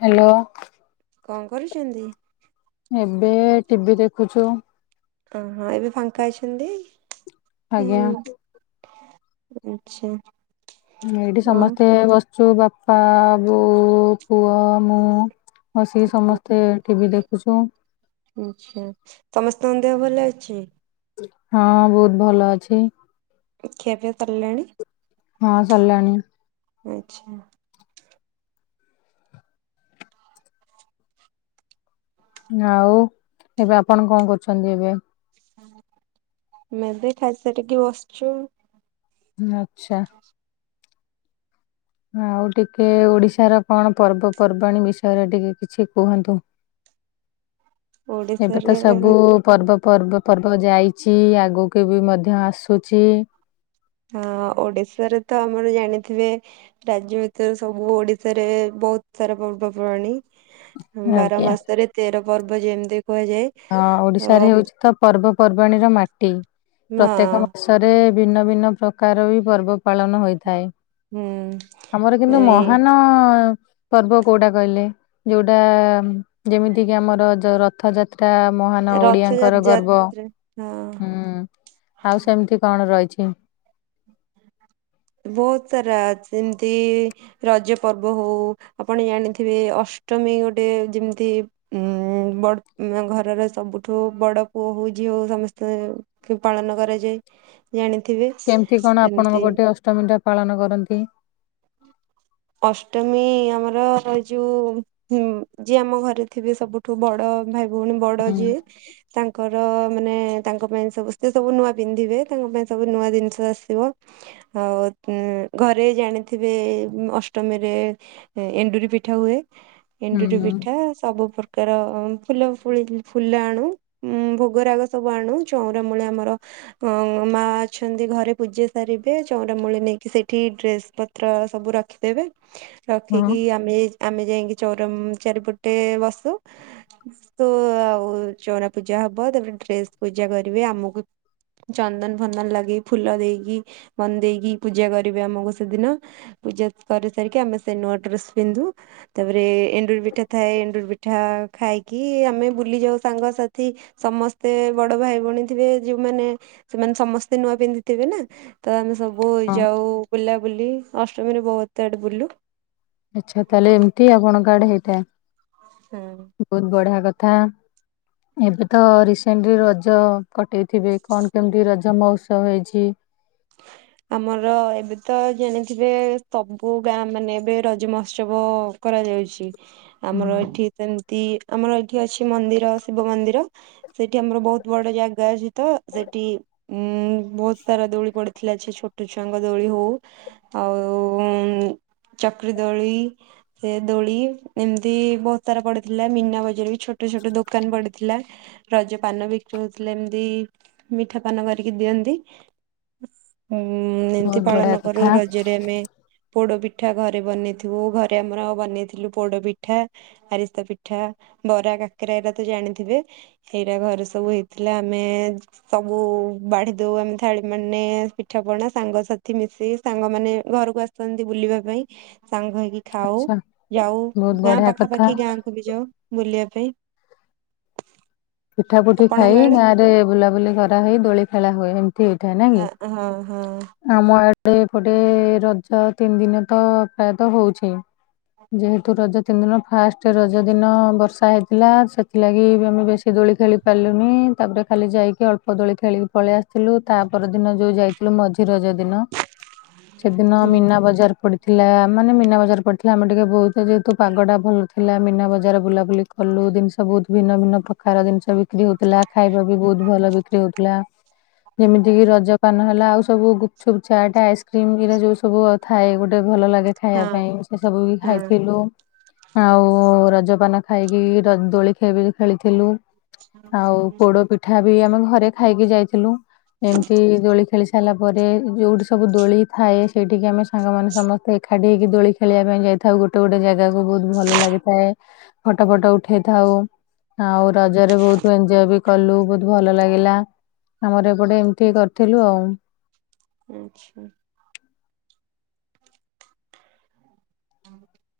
Hello. କଣ କରୁଛନ୍ତି? ଏବେ ଟିଭି ଦେଖୁଛୁ। ଓହଁ ଏବେ ଫାଙ୍କା ଅଛନ୍ତି? ଆଜ୍ଞା। ଆଚ୍ଛା। ଏଇଠି ଓ ସମସ୍ତେ ବସିଛୁ। ବାପ ପା, ବୋଉ, ପୁଅ ମୁଁ ମିଶିକି ସମସ୍ତେ ଟିଭି ଦେ [unintelligible] ଆଚ୍ଛା ସମସ୍ତଙ୍କ ଦେହ ଭଲ ଅଛି? ହଁ ବହୁତ ଭଲ ଅଛି। ଖିଆ ପିଆ ସରଲାଣି? ହଁ ସରଲାଣି। ଆଚ୍ଛା। ଆଉ ଏବେ ଆପଣ କଣ କରୁଛନ୍ତି ଏବେ? ମେବେ ଖାଇସାରିକି ବସଚୁ। ଆଚ୍ଛା। ଆଉ ଟିକେ ଓଡ଼ିଶା ର କଣ ପର୍ବପର୍ବାଣୀ ବିଷୟରେ ଟିକେ କିଛି କୁହନ୍ତୁ? [inaudible] ଏବେ ତ ଓଡିଶାରେ ସବୁ ପର୍ବ ପର୍ବ ପର୍ବ ଯାଇଛି। ଆଗୁକୁ ଏବେ ବି ମଧ୍ୟ ଆସୁଛି। ହଁ ଓଡ଼ିଶାରେ ତ ଆମର ଜାଣିଥିବେ ରାଜ୍ୟ ଭିତରେ ସବୁ ଓଡ଼ିଶାରେ ବହୁତ ସାରା ପର୍ବପର୍ବାଣୀ ବାର ଆଜ୍ଞା ମାସରେ ତେର ପର୍ବ ଯେମିତି କୁହାଯାଏ ହଁ ତ ହଁ ଓଡ଼ିଶାରେ ହେଉଛି ତ ପର୍ବପର୍ବାଣୀର ମାଟି। ପ୍ରତ୍ୟେକ ମାସରେ ଭିନ୍ନ ଭିନ୍ନ ପ୍ରକାର ବି ପର୍ବ ପାଳନ ହୋଇଥାଏ। ହୁଁ ଆମର କିନ୍ତୁ ଏଇ ମହାନ ପର୍ବ କୋଉଟା କହିଲେ? ଯୋଉଟା ଯେମିତି କିି ଆମର ଯୋଉ ରଥଯାତ ଏଟା ମହାନ ଓଡ଼ିଆଙ୍କର ଗର୍ବ। ରଥଯାତ୍ରା ହଁ ହୁଁ, ଆଉ ସେମିତି କଣ ରହିଛି? [unintelligible] ବହୁତ ସାରା ଯେମିତି ରଜ ପର୍ବ ହଉ। ଆପଣ ଜାଣିଥିବେ ଅସ୍ ଅଷ୍ଟମୀ ଗୋଟେ ଯେମିତି ଉଁ, ବଡ ଘରର ସବୁଠୁ ବଡ଼ ପୁଅ ହଉ ଯୋଉ ସମସ୍ତେ ପାଳନ କରାଯାଏ। ଜାଣି କେମିତି କଣ ଆପଣଙ୍କ ପଟେ ଅଷ୍ଟମୀ ଟା ପାଳନ କରନ୍ତି? [inaudible] ଅଷ୍ଟମୀ ଆମର ଏ ଯୋଉ ହୁଁ, ଯିଏ ଆମ ଘରେ ଥିବେ ସବୁଠୁ ବଡ଼ ଭାଇ ଭଉଣୀ ବଡ଼ ହୁଁ ଯିଏ ତାଙ୍କର ମାନେ ତାଙ୍କ ପାଇଁ ସମସ୍ତେ ସବୁ ନୂଆ ପିନ୍ଧିବେ ତାଙ୍କ ପାଇଁ ସବୁ ନୂଆ ଜିନିଷ ଆସିବ ଆଉ ଉଁ। ଘରେ ଜାଣିଥିବେ ଉଁ ଅଷ୍ଟମୀରେ ଏ ଏଣ୍ଡୁରି ପିଠା ହୁଏ। ହୁଁ ଏଣ୍ଡୁରି ପିଠା ସବୁ ପ୍ରକାର ଫୁଲ ଫୁଳ ଫୁଲ ଆଣୁ ଉଁ ଭୋଗ ରାଗ ସବୁ ଆଣୁ ଚଉଁରା ମୂଳେ ଆମର ଅଁ ମା ଅଛନ୍ତି ଘରେ ପୂଜା ସାରି ବେ ଚଉଁରା ମୂଳି ନେଇକି ସେଇଠି ଡ୍ରେସ୍ ପତ୍ର ସବୁ ରଖିଦେବେ। ହଁ ରଖିକି ଆମେ ଆମେ ଯାଇଁକି ଚଉଁରା ଉଁ ଚାରିପ ଟେ ବସୁ ତୁ ଆଉ ଚଉଁରା ପୂଜା ହବ ତାପରେ ଡ୍ରେସ ପୂଜା କରିବେ ଆମକୁ ଚନ୍ଦନ୍ ଫନ୍ଦନ୍ ଲଗେଇ ଫୁଲ ଦେଇକି ବନ୍ଦେଇକି ପୂଜା କରିବେ ଆମକୁ ସେଦିନ। ପୂଜା କରି ସାରିକି ଆମେ ସେ ନୂଆ ଡ୍ରେସ୍ ପିନ୍ଧୁ ତାପରେ ଏଣ୍ଡୁରି ପିଠା ଥାଏ ଏଣ୍ଡୁରି ପି ପିଠା ଖାଇକି ଆମେ ବୁଲି ଯାଉ ସାଙ୍ଗସାଥି ସମସ୍ତେ ବଡ଼ ଭାଇ ଭଉଣୀ ଥିବେ ଯେଉ ମାନେ ସେମାନେ ସମସ୍ତେ ନୂଆ ପିନ୍ଧିଥିବେ ନା ତ ଆମେ ସବ ଓ ହଁ ଯାଉ ବୁଲା ବୁଲି ଅଷ୍ଟମୀରେ ବହୁତ୍ ଆଡ଼େ ବୁଲୁ। ଆଚ୍ଛା ତାହାଲେ ଏମିତି ଆପଣଙ୍କ ଆଡ଼େ ହେଇଥାଏ ହୁଁ ବହୁତ୍ ବଢ଼ିଆ କ ଥା ଏବେ ତ ରିସେଣ୍ଟରେ ରଜ କଟେଇ ଥିବେ କଣ କେମିତି ରଜ ମହୋତ୍ସବ ହେଇଛି? ହଁ [inaudible] ଆମର ଏବେ ତ ଜାଣିଥିବେ ସବୁ ଗାଁ ମାନେ ଏବେ ରଜ ମହୋତ୍ସବ କରା କରା ଯାଉଛି ଆମର ହୁଁ ଏଠି ସେ ମିତି ଆମର ଏଠି ଅଛି ମନ୍ଦିର ଶିବ ମନ୍ଦିର ସେଠି ଆମର ବହୁତ ବଡ଼ ଜାଗା ଅଛି ତ ସେ ଟି ଉଁ ବହୁତ ସାରା ଦୋଳି ପଡ଼ି ଥିଲା ସେ ଛୋଟ ଛୁଆଙ୍କ ଦୋଳି ହଉ ଆଉ ଉଁ। ଚକ୍ରି ଦୋଳି ସେ ଦୋଳି ଏମିତି ବହୁତ୍ ସାରା ପଡ଼ିଥିଲା ମିନା ବଜାର ବି ଛୋଟ ଛୋଟ ଛୋଟ ଦୋକାନ ପଡ଼ିଥିଲା ରଜ ପାନ ବିକ୍ରି ହଉଥିଲା ଏମିତି ମିଠା ପାନ କରିକି ଦିଅ ନ୍ତି। ଉଁ ଏମିତି ବହୁତ ବଢିଆ ପାଳନ କରୁ କଥା। ରଜରେ ଆମେ ପୋଡ଼ ପି ପିଠା ଘରେ ବନେଇଥିବୁ ଘରେ ଆମର ବନେଇଥିଲୁ ପୋଡ଼ ପିଠା ଆରିସା ପିଠା ବରା କାକରା ଏରା ତ ଜାଣିଥିବେ ଏଇଟା ଘରେ ସବୁ ହେଇଥିଲା ଆମେ ସବୁ ବାଢ଼ି ଦଉ ଆମେ ଥାଳି ମା ମାନେ ପିଠା ପଣା ସାଙ୍ଗସାଥି ମିଶିକି ସାଙ୍ଗ ମାନେ ଘରକୁ ଆସନ୍ତି ବୁଲିବା ପାଇଁ ସାଙ୍ଗ ହେଇକି। ଖାଉ ଆଚ୍ଛା ଯାଉ ବହୁତ ଗାଁ ବଢିଆ କଥା ପାଖାପାଖି ଗାଁକୁ ବି ଯାଉ ବୁଲିଆ ପାଇଁ। ପିଠା ପୁଠି ଆପଣଙ୍କ ଖାଇ ଆଡେ ଗାଁ ରେ ବୁଲାବୁଲି କରାହେଇ ଦୋଳି ଖେଳା ହୁଏ ହେମ ତି ଥାଏ ନା କି ହଁ ହଁ ହଁ ଆମ ଆଡେ। ଗୋଟେ ରଜ ତିନି ଦିନ ତ ପ୍ରାୟତଃ ହଉଛି ଯେହେତୁ ରଜ ତିନି ଦିନ ଫାର୍ଷ୍ଟ ରଜ ଦିନ ବର୍ଷା ହେଇଥିଲା ସେଥିଲାଗି ବି ଆମେ ବେଶ ଖି ଦୋଳି ଖେଳି ପାରିଲୁନି ତାପରେ ଖାଲି ଯାଇକି ଅଳ୍ପ ଦୋଳି ଖେଳିକି ପଳେଇ ଆସିଥିଲୁ ତା ପର ଦିନ ଯୋଉ ଯାଇଥି ମଝି ରଜ ଦିନ ସେଦିନ ମିନା ବଜାର ପଡି ଥିଲା ମାନେ ମୀନା ବଜାର ପଡିଥିଲା ଆମେ ଟିକେ ବହୁତ ଯେହେତୁ ପାଗ ଟା ଭଲ ଥିଲା ମୀନା ବଜାର ବୁଲାବୁଲି କଲୁ ବହୁତ ଜିନିଷ ବହୁତ ଭିନ୍ନ ଭିନ୍ନ ପ୍ରକାର ଜିନିଷ ବିକ୍ରି ହଉଥିଲା ଖାଇବା ବି ବହୁତ ଭଲ ବିକ୍ରି ହଉଥିଲା। ଯେମିତି କିି ରଜପାନ ହେଲା ଆଉ ସବୁ ଗୁପଚୁପ, ଚାଟ୍, ଆଇସ୍କ୍ରିମ ହେରା ଯୋଉ ସବୁ ଆ ଥାଏ ଗୋଟେ ଭଲ ଲାଗେ ଖାଇବା ହଁ ପାଇଁ ସେ ସବୁ ବି ହଁ ଖାଇଥିଲୁ। ଆଉ ରଜପାନ ଖାଇକି ରଜ ଦୋଳି ଖେବି ଖେଳିଥିଲୁ। ଆଉ ପୋଡ ପିଠା ବି ଆମେ ଘରେ ଖାଇକି ଯାଇଥିଲୁ ଏମିତି ଦୋଳି ଖେଳି ସାରିଲା ପରେ ଯୋଉଠି ସବୁ ଦୋଳି ଥାଏ ସେଇଠିକି ଆମେ ସାଙ୍ଗମାନେ ସମସ୍ତେ ଏକାଠି ଇ ଦୋଳି ଖେଳିବା ପାଇଁ ଯାଇଥାଉ ଗୋଟେ ଗୋଟେ ଜାଗାକୁ ବହୁତ ଭଲ ଲାଗିଥାଏ। ଫୋଟୋ ଫୋଟୋ ଉଠେଇଥାଉ। ଆଉ ରଜରେ ବହୁତ ଏଞ୍ଜୋୟ ବି କଲୁ ବହୁତ ଭଲ ଲାଗିଲା। ଆମର ଏପଟେ ଏମିତି କରିଥିଲୁ ଆଉ। ଆଚ୍ଛା।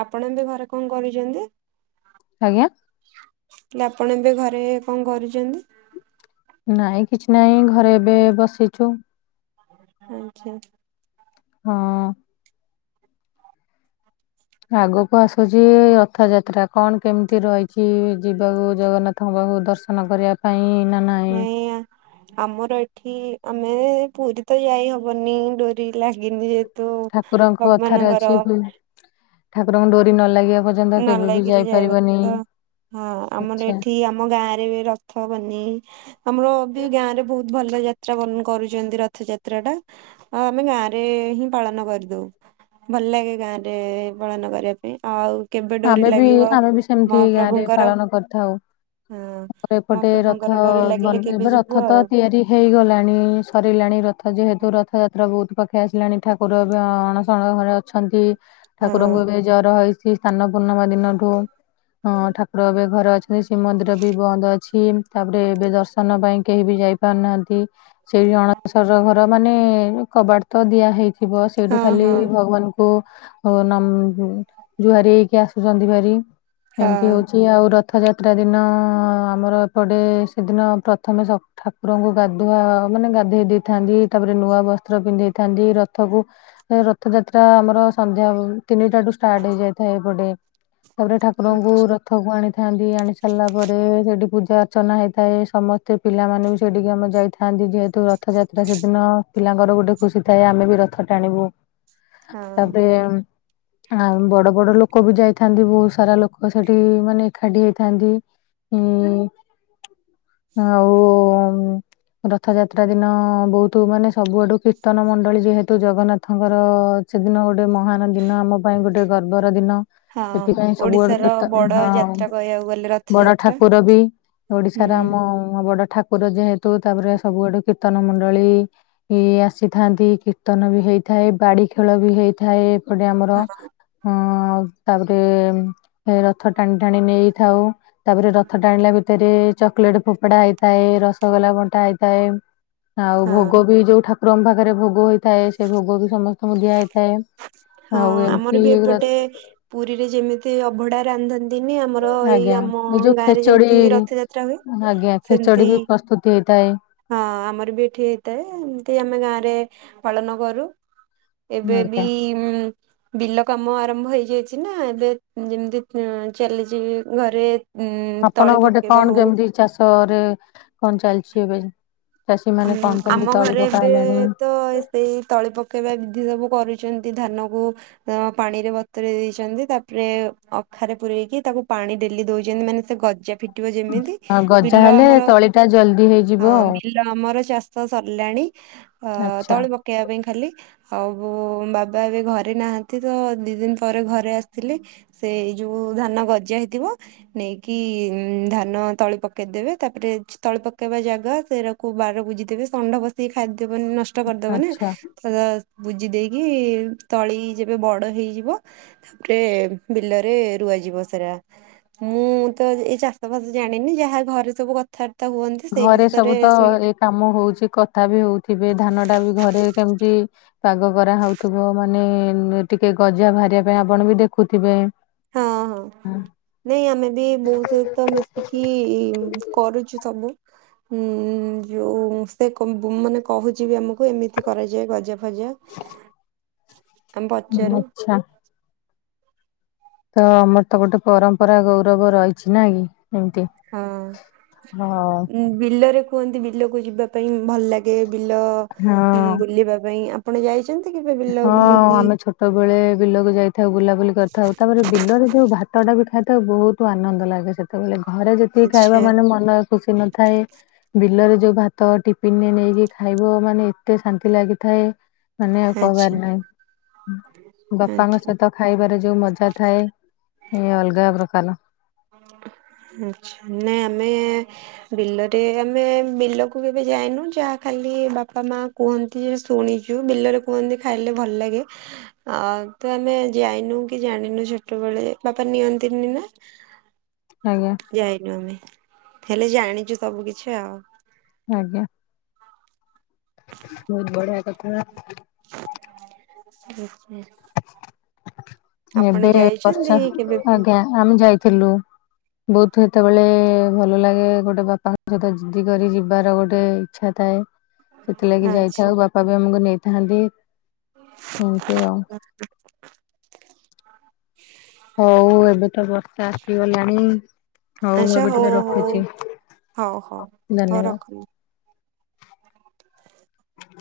ଆପଣ ଏବେ ଘରେ କଣ କରୁଛନ୍ତି? ଆଜ୍ଞା ହେଲେ ଆପଣ ଏବେ ଘରେ କଣ କରୁଛନ୍ତି? ନାଇଁ କିଛି ନାଇଁ ଘରେ ଏବେ ବସିଛୁ। ଆଚ୍ଛା। ହଁ। ଆଗକୁ ଆସୁଛି ରଥ ଯାତ୍ରା କଣ କେମିତି ରହିଛି ଯିବାକୁ ଜଗନ୍ନାଥଙ୍କ ଦର୍ଶନ କରିବା ପାଇଁ ନାଇଁ ଆମର ଏଠି ଆମେ ପୁରୀ ତ ଯାଇ ହବନି ଡୋରି ଲାଗିନି ଯେ ଠାକୁରଙ୍କ କଥାରେ ଅଛି ଠାକୁରଙ୍କୁ ଡୋରି ନ ଲାଗିବା ପର୍ଯ୍ୟନ୍ତ ନ କେବେ ବି ଲାଗିଲେ ଯାଇ ଯାଇହବନି ପାରିବନି। ତ ହଁ ଆମର ଏଠି ଆମ ଗାଁରେ ରଥ ବନି ଆମର ବି ଗାଁ ରେ ବହୁତ ଭଲ ଯାତ୍ରା କରୁଛନ୍ତି ରଥ ଯାତ୍ରା ଟା ଆଉ ଆମେ ଗାଁରେ ହିଁ ପାଳନ କରିଦଉ। ଭଲ ଲାଗେ ଗାଁ ରେ ପାଳନ କରିବା ପାଇଁ। ଆଉ କେବେ ଡୋରି ଆମେ ବି ଲାଗିବ ଆମେ ବି ସେମତି ଗାଁରେ ମହାପ୍ରଭୁଙ୍କର ପାଳନ କରିଥାଉ। ହଁ ଆମର ଏପଟେ ରଥ ମହାପ୍ରଭୁଙ୍କର ଡୋରି ଲାଗିଲେ ବନେ କେବେ ଏବେ ଯିବୁ ରଥ ତ ଆଉ ତିଆରି ହେଇଗଲାଣି ସରିଲା ରଥ ଯେହେତୁ ରଥଯାତ୍ରା ବହୁତ ପାଖେଇ ଆସିଲାଣି ଠାକୁର ଅଣସଣ ଘରେ ଅଛନ୍ତି। ହଁ। ଠାକୁରଙ୍କୁ ଏବେ ଜର ହେଇ ସ୍ନାନ ପୂର୍ଣ୍ଣିମା ଦିନଠୁ ହଁ ଠାକୁର ଏବେ ଘରେ ଅଛନ୍ତି ଶ୍ରୀମନ୍ଦିର ବି ବନ୍ଦ ଅଛି। ତାପରେ ଏବେ ଦର୍ଶନ ପାଇଁ କେହି ବି ଯାଇପାରୁନାହାନ୍ତି। ସେଇ ଅଣସର ଘର ମାନେ କବାଟ ତ ଦିଆ ହେଇ ଥିବ ସେଇଠୁ ହଁ ଖାଲି ହଁ ଭଗବାନଙ୍କୁ ଜୁହାରି ହେଇକି ଆସୁଛନ୍ତି ଭାରି ହଁ। ଏମିତି ହଉଛି ଆଉ ରଥଯାତ୍ରା ଦିନ ଆମର ଏପଟେ ସେଦିନ ପ୍ରଥମେ ସ ଠାକୁରଙ୍କୁ ଗାଧୁଆ ମାନେ ଗାଧେଇ ଦେଇଥାନ୍ତି। ତାପରେ ନୂଆ ବସ୍ତ୍ର ପିନ୍ଧେଇଥାନ୍ତି ରଥକୁ ରଥଯାତ୍ରା ଆମର ସନ୍ଧ୍ୟା ବ ତିନିଟାଠୁ ଷ୍ଟାର୍ଟ ହେଇଯାଇଥାଏ ଏପଟେ ତାପରେ ଠାକୁରଙ୍କୁ ଆଚ୍ଛା ରଥକୁ ଆଣିଥାନ୍ତି ଆଣି ସାରିଲା ପରେ ସେଠି ପୂଜା ଅର୍ଚ୍ଚନା ହେଇଥାଏ। ସମସ୍ତେ ପିଲାମାନେ ବି ସେଠିକି ଆମେ ଯାଇଥାନ୍ତି। ଯେହେତୁ ରଥଯାତ୍ରା ସେଦିନ ପିଲା ତାଙ୍କର ଗୋଟେ ଖୁସି ଥାଏ ଆମେ ବି ରଥ ଟାଣିବୁ। ହଁ ତାପରେ ଆ ବଡ ବଡ ଲୋକ ବି ଯାଇଥାନ୍ତି। ବହୁତ ସାରା ଲୋକ ସେଠି ମାନେ ଏକାଠି ହେଇଥାନ୍ତି। ହିଁ ଆଉ ରଥଯାତ୍ରା ଦିନ ବହୁତ ମାନେ ସବୁଆଡୁ କୀର୍ତ୍ତନ ମଣ୍ଡଳୀ ଯେହେତୁ ଜଗନ୍ନାଥଙ୍କର ସେଦିନ ଗୋଟେ ମହାନ ଦିନ, ଆମ ପାଇଁ ଗୋଟେ ଗର୍ବର ଦିନ। ହଁ ସେଥିପାଇଁ ସବୁଆଡୁ ଓଡିଶାର କିର୍ତ ହ ବଡ ଯାତ୍ରା କହିବାକୁ ଗଲେ ବଡ ରଥଯାତ୍ରା। ଠାକୁର ବି ହୁଁ। ଓଡିଶାର ଆମ ବଡ ଠାକ କୁର ଯେହେତୁ, ତାପରେ ସବୁ ଆଡୁ କୀର୍ତ୍ତନ ମଣ୍ଡଳୀ ଇ ଆସିଥାନ୍ତି, କୀର୍ତ୍ତନ ବି ହେଇଥା ଥାଏ, ବାଡି ଖେଳ ବି ହେଇଥାଏ। ଏପଟେ ଆମର ହଁ ହଁ ତାପରେ ରଥ ଟାଣି ଟାଣି ନେଇଥାଉ, ତାପରେ ରଥ ଟାଣିଲା ବି ଭିତରେ ଚକୋଲେଟ ଫୋପୋଡା ହେଇଥାଏ। ରସଗୋଲା ବଣ୍ଟା ହେଇଥାଏ। ଆଉ ହଁ ଭୋଗ ବି ଯୋଉ ଠାକୁରଙ୍କ ପାଖରେ ଭୋଗ ହେଇଥାଏ ସେ ଭୋଗ ବି ସମସ୍ତଙ୍କୁ ଦିଆ ହୋଇଥାଏ। ହଁ ଆଉ ଏମିତି ଆମର ବି ଏଗୁଡ଼ା ଏପଟେ ପୁରୀରେ ଯେମିତି ଅଭଢା ରାନ୍ଧ ନ୍ତିନି, ଆମର ଏଇ ଆଜ୍ଞା ଆମ ଏଇ ଯୋଉ ଗାଁରେ ଖେଚଡି ଯେମିତି ରଥଯାତ୍ରା ହୁଏ। ଆଜ୍ଞା ଖେଚଡି ସେମତି ବି ପ୍ରସ୍ତୁତି ହେଇଥାଏ ହଁ ଆମର ବି ଏଠି ହେଇଥାଏ। ଏମତି ଆମେ ଗାଁରେ ପାଳନ କରୁ। ଏବେ ବି ଆଜ୍ଞା ଉଁ ବିଲ କାମ ଆରମ୍ଭ ହେଇଯାଇଛି ନା, ଏବେ ଯେମିତି ଚାଲିଛି ଘରେ ଉ ଆପଣଙ୍କ ତଳି ଗୋଟେ ପକେଇବା କଣ ହଉ କେମିତି ଚାଷରେ କଣ ଚାଲିଛି ଏବେ। ଚାଷୀ ମାନେ ଅମ୍ କଣ କେମିତି ଆମ ତଳି ଘରେ ପକା ଏବେ ହେଲାଣି? ତ ସେଇ ତଳି ପକେଇବା ବିଧି ସବୁ କରି ଛନ୍ତି, ଧାନକୁ ଅ ପାଣିରେ ବତୁରେଇ ଦେଇଛନ୍ତି। ତାପରେ ଅଖାରେ ପୁରେଇକୀ ତାକୁ ପା ପାଣି ଡେଲି ଦଉଛନ୍ତି। ମାନେ ସେ ଗଜା ଫି ଉଁ ଗଜା ହେଲେ ତଳି ଟା ଜଲଦି ହଁ ହେଇଯିବ। ବିଲ ଆମର ଚାଷ ସରିଲାଣି, ଅ ଆଚ୍ଛା ତଳି ପକେଇବା ପାଇଁ ଖାଲି ଆଉ ଓ ବାବା ଏବେ ଘରେ ନାହାନ୍ତି ତ, ଦି ଦିନ ପରେ ଘରେ ଆସିଥିଲି ସେଇ ଯୋଉ ଧାନ ନ ଗଜା ହେଇଥିବ। ନେଇକି ଧାନ ତଳି ପକେଇଦେବେ ତାପରେ ତଳି ପକେଇବା ଯାଏ ବା ସେଇରାକୁ ବାର ବୁଝିଦେବେ ଷଣ୍ଢ ପସିକି ଖାଇଦବନି ନଷ୍ଟ କରିଦବନା ଆଚ୍ଛା ତ ବୁଜି ଦେଇକି ତଳି ଯେବେ ବଡ ହେଇଯିବ ତାପରେ ବିଲରେ ରୁ ରୁଆ ଯିବ ସେରା, ମୁଁ ତ ଏଇ ଚାଷ ବାସ ଜାଣିନି ଯାହା ଘରେ ସବୁ କଥା ତା ହୁଅନ୍ତି, ସେଇ ଘରେ ସବୁ ବିଷୟରେ ତ ଶୁଣି ଏ କାମ ହଉଛି, କଥା ବି ହଉଥିବେ ଧାନ ଟା ବି ଘରେ କେମିତି ପାଗ କରାହଉଥିବ, ମାନେ ଟିକେ ଗଜା ବାହାରିବା ପାଇଁ ଆପଣ ବି ଦେଖୁଥିବେ। ହଁ ହଁ ହୁଁ। ନାଇଁ ଆମେ ବି ବୋଉ ସହିତ ମିଶିକି କରୁଛୁ ସବୁ। ହୁଁ ଯୋଉ ସେ କ ବୁ ମାନେ କହୁଛି ବି ଆମକୁ। ଏମିତି କରାଯାଏ ଗଜା ଫଜା। ଆମେ ପଚାରୁ। ଆଚ୍ଛା ତ ଆମର ତ ଗୋଟେ ପରମ୍ପରା ଗୌରବ ରହିଛି ନା କି। ଏମିତି ହଁ, ହଁ ଉଁ ବିଲରେ କୁହନ୍ତି, ବିଲକୁ ଯିବା ପାଇଁ ଭଲ ଲାଗେ ବିଲ ହଁ। ବୁଲିବା ପାଇଁ ଆପଣ ଯାଇ ହଁ ଆମେ ଛୋଟବେଳେ ବିଲକୁ ଯାଇଥାଉ ବୁଲାବୁଲି କରିଥାଉ। ତାପରେ ବିଲରେ ଯୋଉ ଭାତ ଟା ବି ଖା ତେ ବହୁତ ଆନନ୍ଦ ଲାଗେ ସେତେବେଳେ। ଘରେ ଯେତିକି ଖାଇବା ଆଚ୍ଛା ମାନେ ମନ ଖୁସି ନଥାଏ। ବିଲରେ ଯୋଉ ଭାତ ଟିଫିନରେ ନେଇକି ଖାଇବ ମାନେ ଏତେ ଶାନ୍ତି ଲାଗିଥାଏ। ମାନେ ଆଉ ଆଚ୍ଛା କହିବାର ନାହିଁ। ବାପାଙ୍କ ଆଚ୍ଛା। ସହିତ ଖାଇବାରେ ଯୋଉ ମଜା ଥାଏ ଏ ଅଲଗା ପ୍ରକା କାଲ। ହ। ଆଛା ନାଇଁ ଆମେ ବିଲରେ ଆମେ ବିଲକୁ କେବେ ଯାଇନୁ ଯାହା ଖା ଖାଲି ବାପା ମା କୁହନ୍ତି ଯେ ଶୁଣିଛୁ ବିଲରେ କୁହନ୍ତି ଖାଇଲେ ଭଲ ଲାଗେ ଆ ତ ଆମେ ଯାଇନୁ କି ଜାଣିନୁ ଛୋଟବେଳେ ବାପା ନିଅନ୍ତିନି ନା। ଆଜ୍ଞା ଯାଇନୁ ଆମେ ହେଲେ ଜାଣିଛୁ ସବୁ କିଛି ଆଉ। ଆଜ୍ଞା। ବହୁତ ବଢିଆ କଥାା ଠିକଛି [unintelligible] ଏବେ ଯାଇଛନ୍ତି ବର୍ଷା କେବେ ଆଜ୍ଞା ଆମେ ଯାଇଥିଲୁ। ବହୁତ ସେତେବେଳେ ଭଲ ଲାଗେ ଗୋଟେ ବାପାଙ୍କ ସହିତ ଜିଦି କରି ଯିବାର ଗୋଟେ ଇଚ୍ଛା ଥାଏ। ସେଥିଲାଗି ଆଚ୍ଛା ଯାଇଥାଉ ବାପା ବି ଆମକୁ ନେଇଥାନ୍ତି ଏମତି ଆଉ। ହଉ ଏବେ ତ ବର୍ଷା ଆସିଗଲାଣି। ହଉ ମୁଁ ଆଚ୍ଛା ଏବେ ଟିକେ ହଉ ରଖୁଛି। ହଉ ହଉ ହଉ ଧନ୍ୟବାଦ। ରଖନ୍ତୁ।